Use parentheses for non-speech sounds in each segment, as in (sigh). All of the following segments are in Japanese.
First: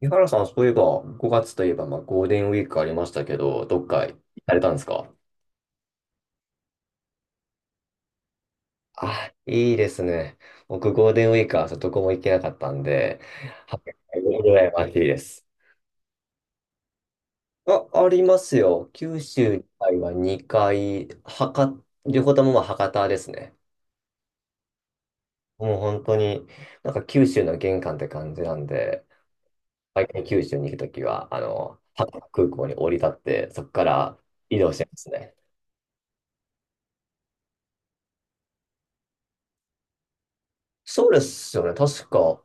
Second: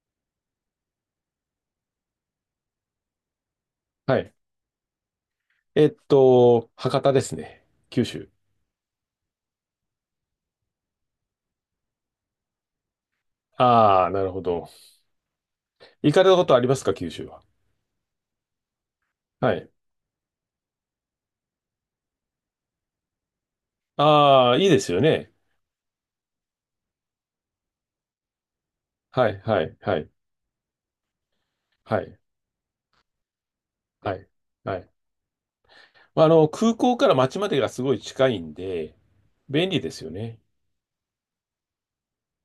井原さん、そういえば、5月といえば、ゴールデンウィークありましたけど、どっか行はい。かれたんですか？博多ですね。九州。あ、いいですね。僕、ゴールデンウィークはどこも行けなかったんで、はっぴゃああ、くなるほぐらど。いましいです。行かれたことありますか、九州は？あ、ありますよ。九州は以い。外は2回、博、両方とも博多ですね。ああ、いいですよね。もう本当に、九州の玄関って感じなんで、はい、はい、は毎い、回九州に行くときは、は博い、多空港に降り立って、そこかはらい、移動はしてい。ますね。まあの、空港から町までがすごい近いんで、便利ですよね。そうですよね。確か、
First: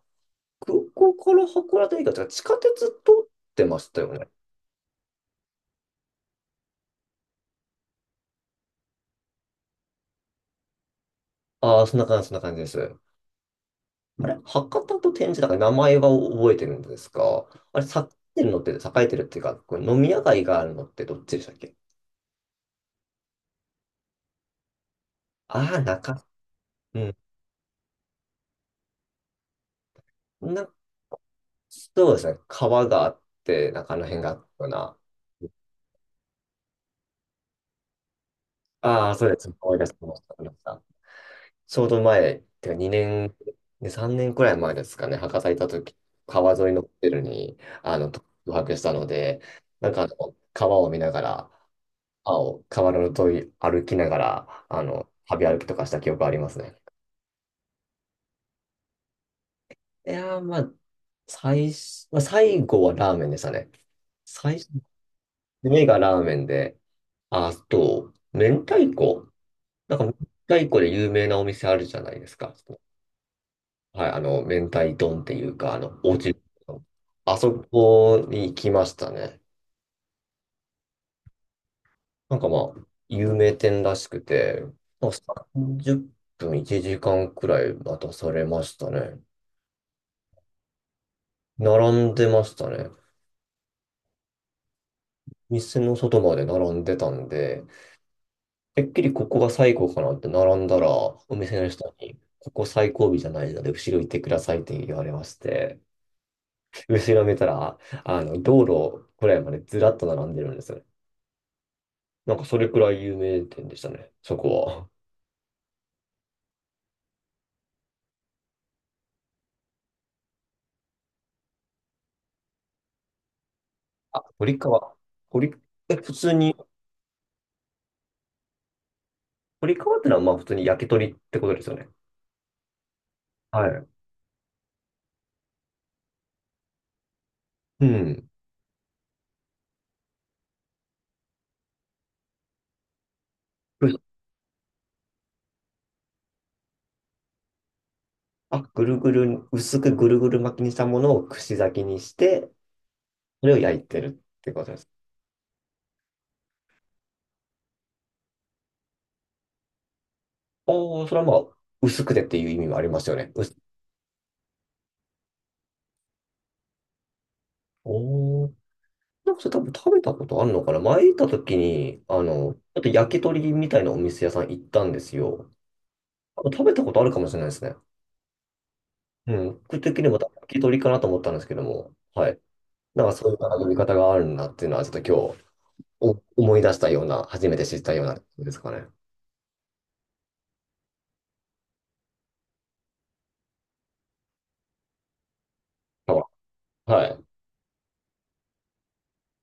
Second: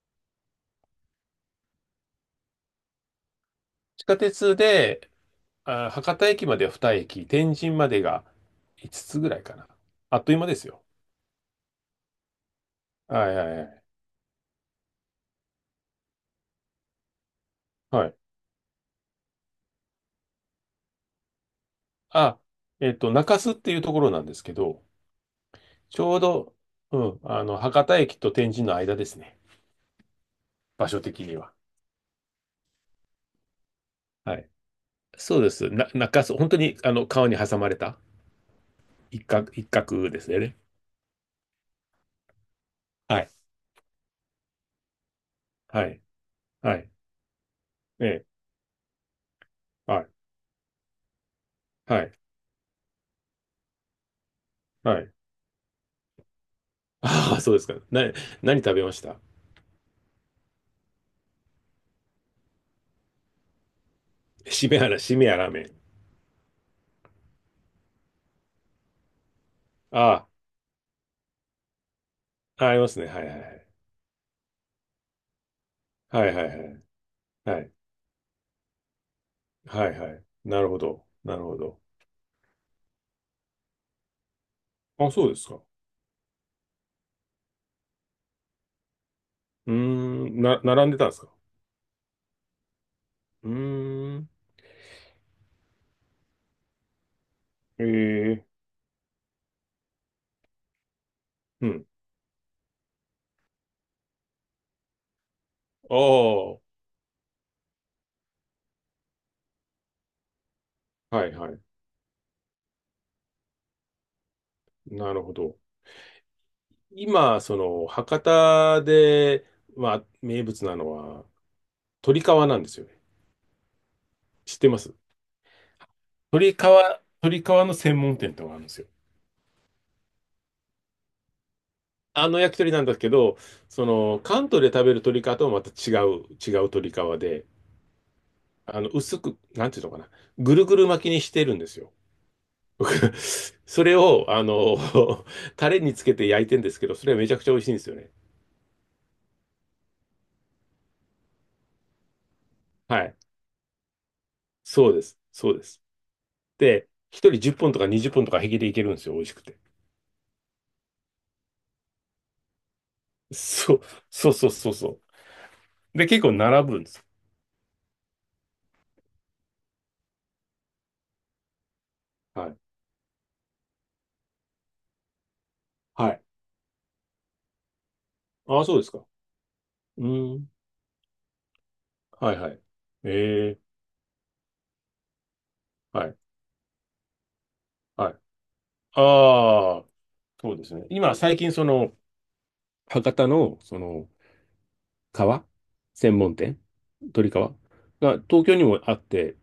空港から函館駅が地下鉄通ってました地よ下ね。鉄で、あー、博多駅までは2駅、天神までが5つつぐらいかな。あっという間ですよ。ああ、そんな感じ、そんな感じです。はい、はい、はい。あれ、博多と天神だから名前は覚えてるんですか？あれ、栄はい。えてるのって、栄えてるっていうか、これ飲み屋街があるのってどっちでしたっけ？あ、中洲っていうところなんですけど、ああー、ちょう中、ど、ううん、博多駅と天神の間ですね。ん。な、場所的には。そうですね。川があって、中の辺があはっい。たような。そうです。中州、本当に、川に挟まれたああ、一そうです。角、一思い出し角までしすた。思い出ね。したちょうど前、てかは2い。年、ね、3年くらい前ですかね、博多行ったは時、い。川沿いはのホい。テルに、え宿え。泊したので、はい。川を見ながら、はい。青、川の沿い歩きながら、はい。旅歩きとかした記憶ありますね。ああ、そうですか。何食べました？いやー、最初、最後はラーメンでしたね。最初、しめやラーメン。目がラーメンで、あと、明太子。明あ太子で有名なお店あるじゃないですか。あ、ありますね。はいはいはい。はい、明太丼っていうか、おうはち、いはいはい。あそはい。こに行きましたね。はいはい。なるほど。なるほど。有名店らしくて、まあ、あ、そうですか。う30分、1時間くらい待たされましたね。ーん、並んでたんですか？並んでましたね。うーん。店の外まで並んでたんで、ええ。てっきりここが最後かなって並んだら、お店のうん。人に、ここ最後尾じゃないので、後ろ行ってくださいって言われまして、ああ、は後ろ見たら、道路くらいまでずらっと並んでるんですよ。いはいなんかそれくらい有名店でしたね、そこは。なるほど。今、その、博多で、まあ、名物なのは、鶏皮なんですよね。あ、知堀ってます？川。堀、え、普通に、鶏皮、鶏皮の専門店ってのがあるんですよ。堀川ってのは普通に焼き鳥ってことですよね。あの焼き鳥なんだけど、はそい。の、関東で食べる鶏皮とはまた違う鶏皮で、うん。薄く、なんていうのかな、ぐるぐる巻きにしてるんですよ。僕 (laughs) それう、を、(laughs) タレにつけて焼いてんですけど、それはめちゃくちゃ美味しいんですよね。あ、ぐるぐる、薄くぐるぐる巻きにしたものを串焼きにして、はい。それを焼いてるってことです。そうです。そうです。で、一人10本とか20本とか平気でいけるんですよ。美味しくて。おー、それはまあ、薄くてっていう意味もありますよね。薄そう、そうそうそうそう。で、結構並ぶんです。おー。なんかそれ多分食べたことあるのかな前行った時に、はちい。ょっと焼き鳥みたいなお店屋さん行ったんですよ。はい。多分食べたことあるかもしれないですね。ああ、そうですか。うん、僕的うにも多分聞ん。き取りかなと思ったんですけども、ははい。いはい。なんかそういうええ、読み方があるんだっていうのは、ちょっと今日はい、お思い出したような、初めて知ったようはい。なことですかね。ああ、そうですね。今、最近、その、博多の、その、革専あ、門店、はい。鳥皮が、東京にもあって、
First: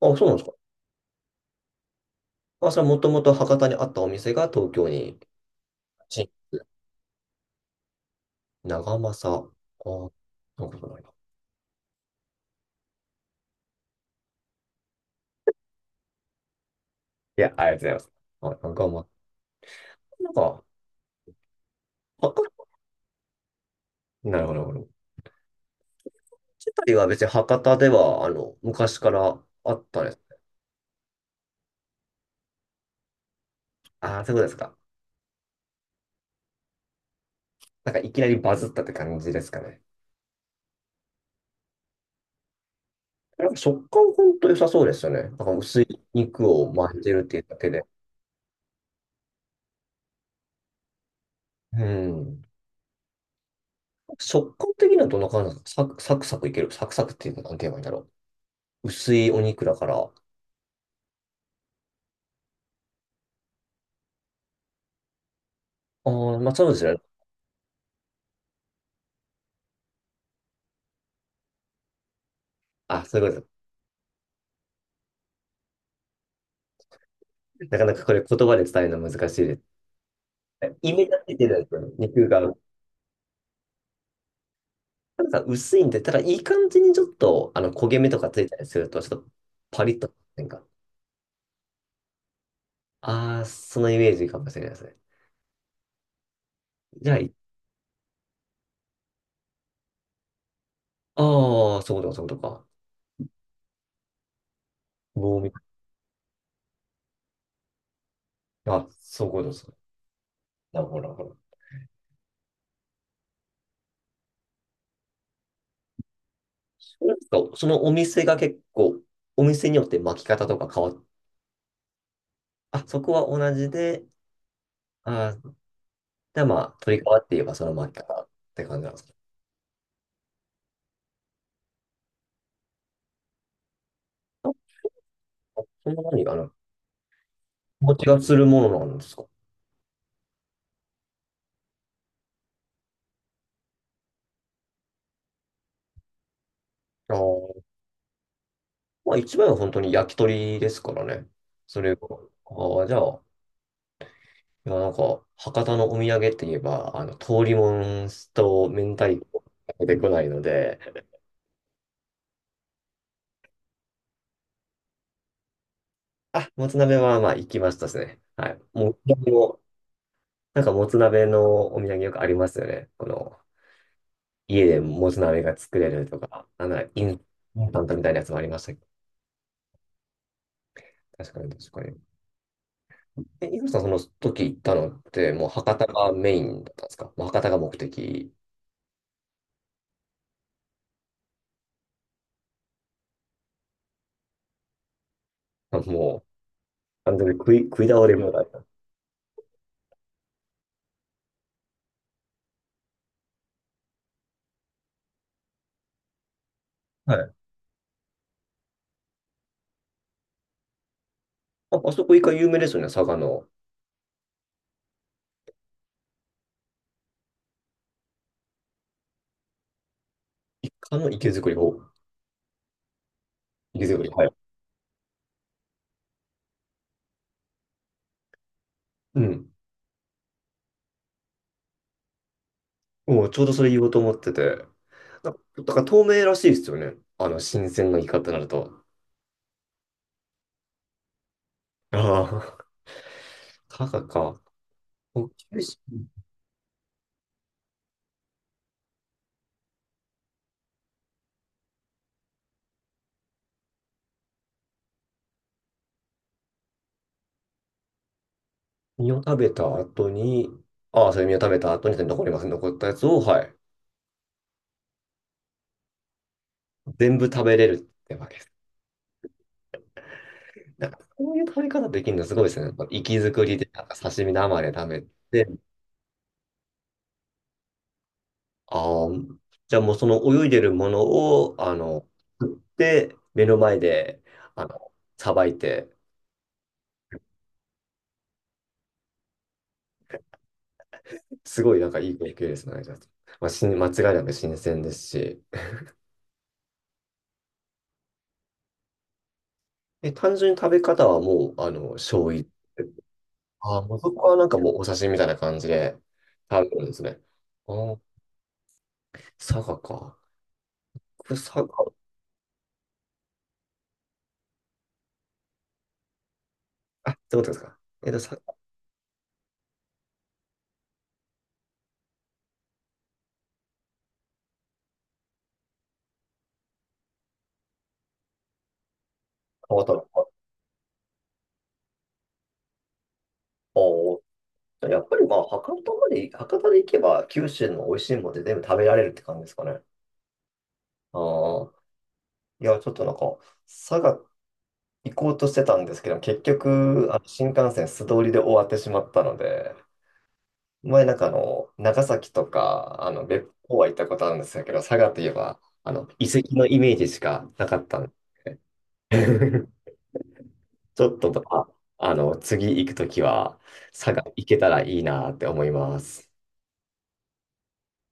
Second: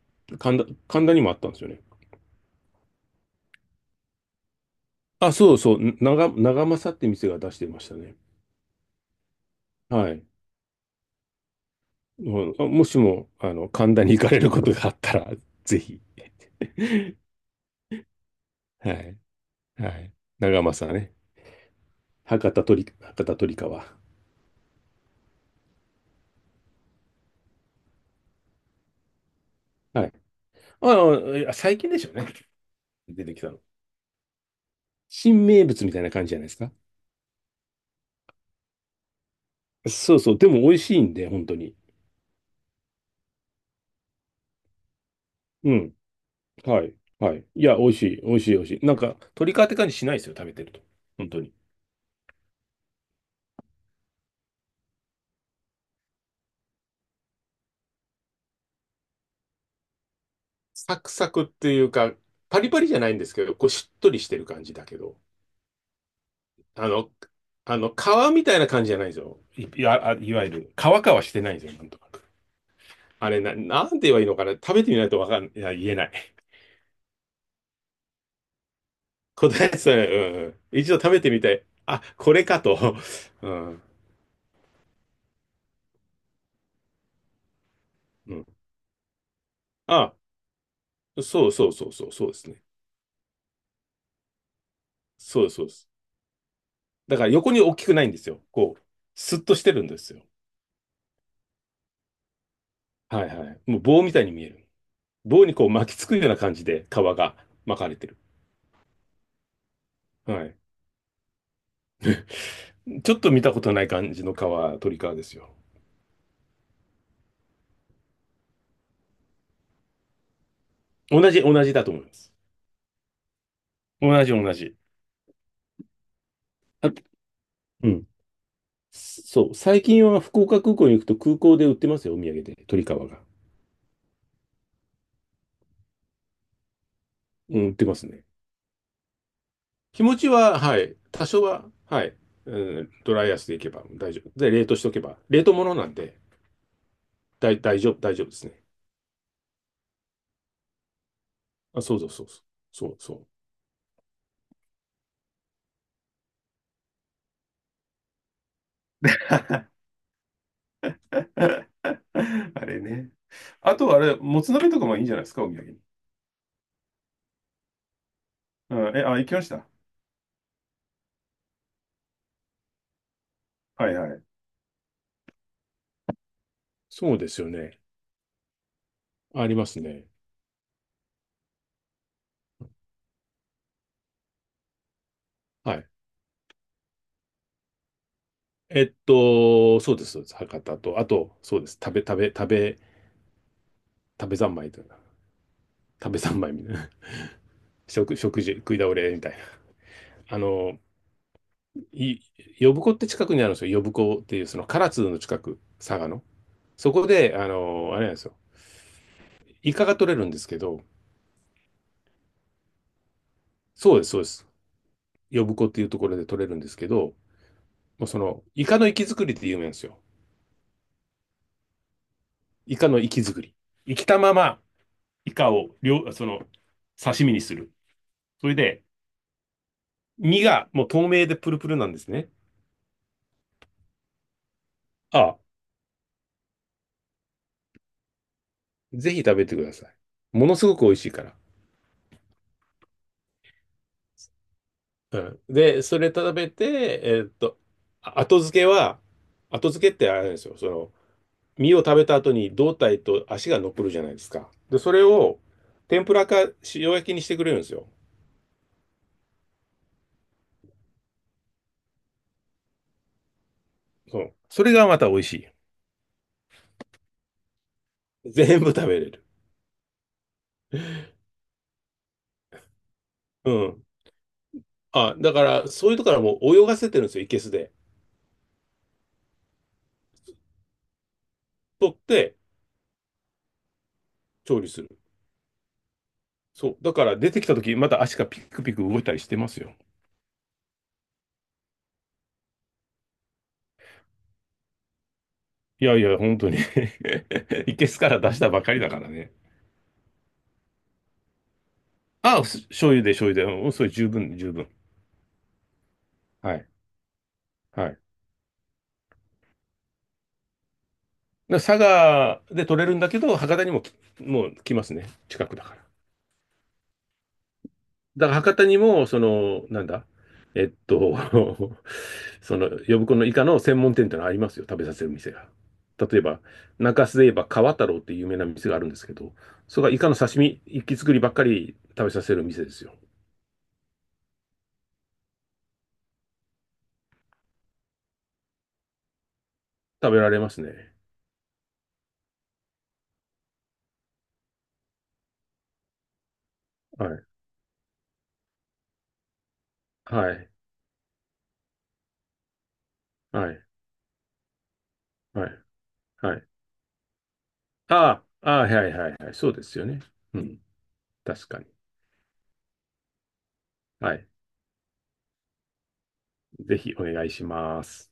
あ、そうなんですか。神田にもあったんですよね。あ、それはもともと博多にあったお店が東京にあ、そうそう、進出。長政って店が出してましたね。長政。はあ、い。なんかないな。もう、もしも、神田に行かれることがあったら、ぜひ。いや、ありがとうございます。あ、長は政。い。はい。なん長か、政ね。博博多鳥川。多、なるほど、なるほど。二人は別に博多では、昔からあったんはでい。す。ああ、最近でしょうね。出てきたの。ああ、そういうことですか。新名物みたいな感じじゃないですか。なんかいきなりバズったって感じですかね。そうそう。でも美味しいんで、本当に。なんか食感本当良さそうですよね。なんかう薄いん。肉をはい。巻いてるっはていうい。だいけや、で。美味しい。美味しい。美味しい。なんか、鶏皮って感じしないですよ、食べてると。本当に。うん。食感的にはどんな感じなんですか？サクサクサクいける。サクサクっていうのは何て言えばいいんだろう。薄いお肉だから。あサクサクっていうか、パリパリじゃないんですけど、こうしっとりしてる感じだけど、あ、まあそうですあよね。の、あの、皮みたいな感じじゃないですよ。いわゆる、皮してないんですよ、なんとなく。あ、そういあうれことな、でなんて言えばいいのかな。食べてみないとわかん、いや、言えない。す。なかなかこれ言葉で伝えるの難しいです。答えてたね。うんうん。一イ度メージ食がべてついみてたるんい。ですよね。あ、肉こが。れかと。(laughs) うん。なんか薄いんで、ただいい感じにちょっと焦げ目とかうつん。いたりすると、ちょっとパリッと。あ、なんか、そうそうそうそう、そうですね。ああ、そのイメージかもしれないですね。そうです、そうです。じゃだあ、から横に大きくないんですよ。こう、スッとしてるんですよ。ああ、そういうことか、そういうことか。はいはい。もう棒みたいに見える。棒棒みにたいこう巻きつくような感じで皮が巻かれてる。な。あ、そういうことです。はい。だほらほら。ちょっと見たことない感じの皮、鳥皮ですよ。なんかそのお店が結構、お店によって巻き方とか変わっ、同じだと思います。あ、そこは同じで、同じ。あー、で、まあ、あ、取り替わって言えばそのう巻きん。方って感じなんですか？そう。最近は福岡空港に行くと空港で売ってますよ、お土産で。鳥皮が。あ、そんな何かな。うん、売っ気て持まちすがね。するものなんですか？気持ちは、はい、多少は、はい、うん、ドライアイスでいけば大丈夫。で、冷凍しておけば、冷凍物なんで、ああ、大丈夫ですね。まあ、一番は本当に焼き鳥ですからね。そあ、れそうが。そうそうそう。ああ、そじうゃあ、そいや、なんか、博多のお土産って言えば、通りもんと明太子が出てこないので、う。(laughs) あれね。あと、あれ、もつ鍋とかもいいんじゃないですか、お土産に。あ、もつ鍋はまあ行きましたですね。はい。うもん、え、あ、行う、きましも、た。なんかもつ鍋のお土産よくありますよね。この、はいはい。家でもつ鍋が作れるとか、なんならイそンうですよスタね。ントみたいなやつもありましたけど。ありますね。確かに確かに。え、イブさんその時行ったのって、もうは博多い。がメインだったんですか？もう博多が目的。そうです、そうです。博多と、あと、そうです。食べ三昧というか、あ食べもう、三昧みたいな。完全に食い、食い (laughs) 倒れ放題だ。食い倒れみたいな。あの、い呼子って近くにあるんですよ。呼子っていう、その唐津の近く、佐賀の。そこはい。で、あれなんですよ。イカが取れるんですけど、あ、あそこイカ有名ですよね、佐賀の。そうです、そうです。呼子っていうところで取れるんですけど、もうその、イカの活き作りって有名なんですよ。イカの池作り方。イカの活き作り。池生作きり。たはい。まま、イカを、その、刺身にする。それで、うん。身がもう透明でプルプルなんですね。もうちょうどそれ言おうと思ってて。あなんあ、か、だから透明らしいですよね。新鮮なイカってなると。ぜひ食べてください。ものすごく美味しいから。ああ、(laughs) 佐賀か。うおん。で、それ食べて、後付けは、後付けってあれなんですよ。その、身を食べた後に胴体と足が残るじゃないですか。で、それを天ぷらか塩焼きにしてくれるんですよ。身を食べた後に、ああ、それ身を食べた後に残りますね。残ったやつを、はい。そう。それがまた美味し全部食べれるってわい。けです全部食べれる。ね。なんか、そういう食べ方できるのすごいですね。なんか息づくうりで、なん。んか刺身生で食べあ、だかて、ら、そういうとこからもう泳がせてるんですよ、いけすで。ああ、じゃあもうその泳いでるものを、取って食って、目の前で、調あ理すの、る。さばいて、そう。だから出てきたとき、また足がピクピク動いたりしてますよ。すごいなんかいい経験ですね。じゃあまあ、し間違いなく新鮮ですし。いやいや、本当に (laughs) いけすから出したばかりだからね。え、単純に食べ方はもう、醤あ油。あ、醤油で醤油で、うん、ああ、それもう十そこは分、なん十か分。もうお写真みたいな感じでは食べい。るんですね。はい。あだあ、か佐賀か。これら佐佐賀、賀で取れるんだけど、博多にももう来ますね。近くだから。あ、ってことですか。えっと、だ佐から賀、博多にも、その、なんだ、えっと、(laughs) その、呼子のイカの専門店ってのありますよ。食べさせる店が。例えば、中洲で言えば川太郎っていう有名な店があるんですけど、そ博れ多がイカのの刺身、一気作りばっかり食べさせる店ですよ。おーやっぱりまあ、博多まで、博多で行けば、九州の美味しいものでて全部食べられるって感じですかね。食べられますね。ああ、いや、ちょっとなんか、佐賀行こうとしてたんですけど、結は局、い。新幹線素通りで終わってしまったので、はい。前なんか長崎とか、は別い。府は行ったことあるんですけど、佐賀といえはい。ば、遺はい。跡のイメージしかなかったんああ、あで、あ、はいはいはい。(laughs) そうですよね。うん。ちょっと、確かに。あ、次行くときは、佐は賀い。行けたらいいなって思います。ぜひお願いします。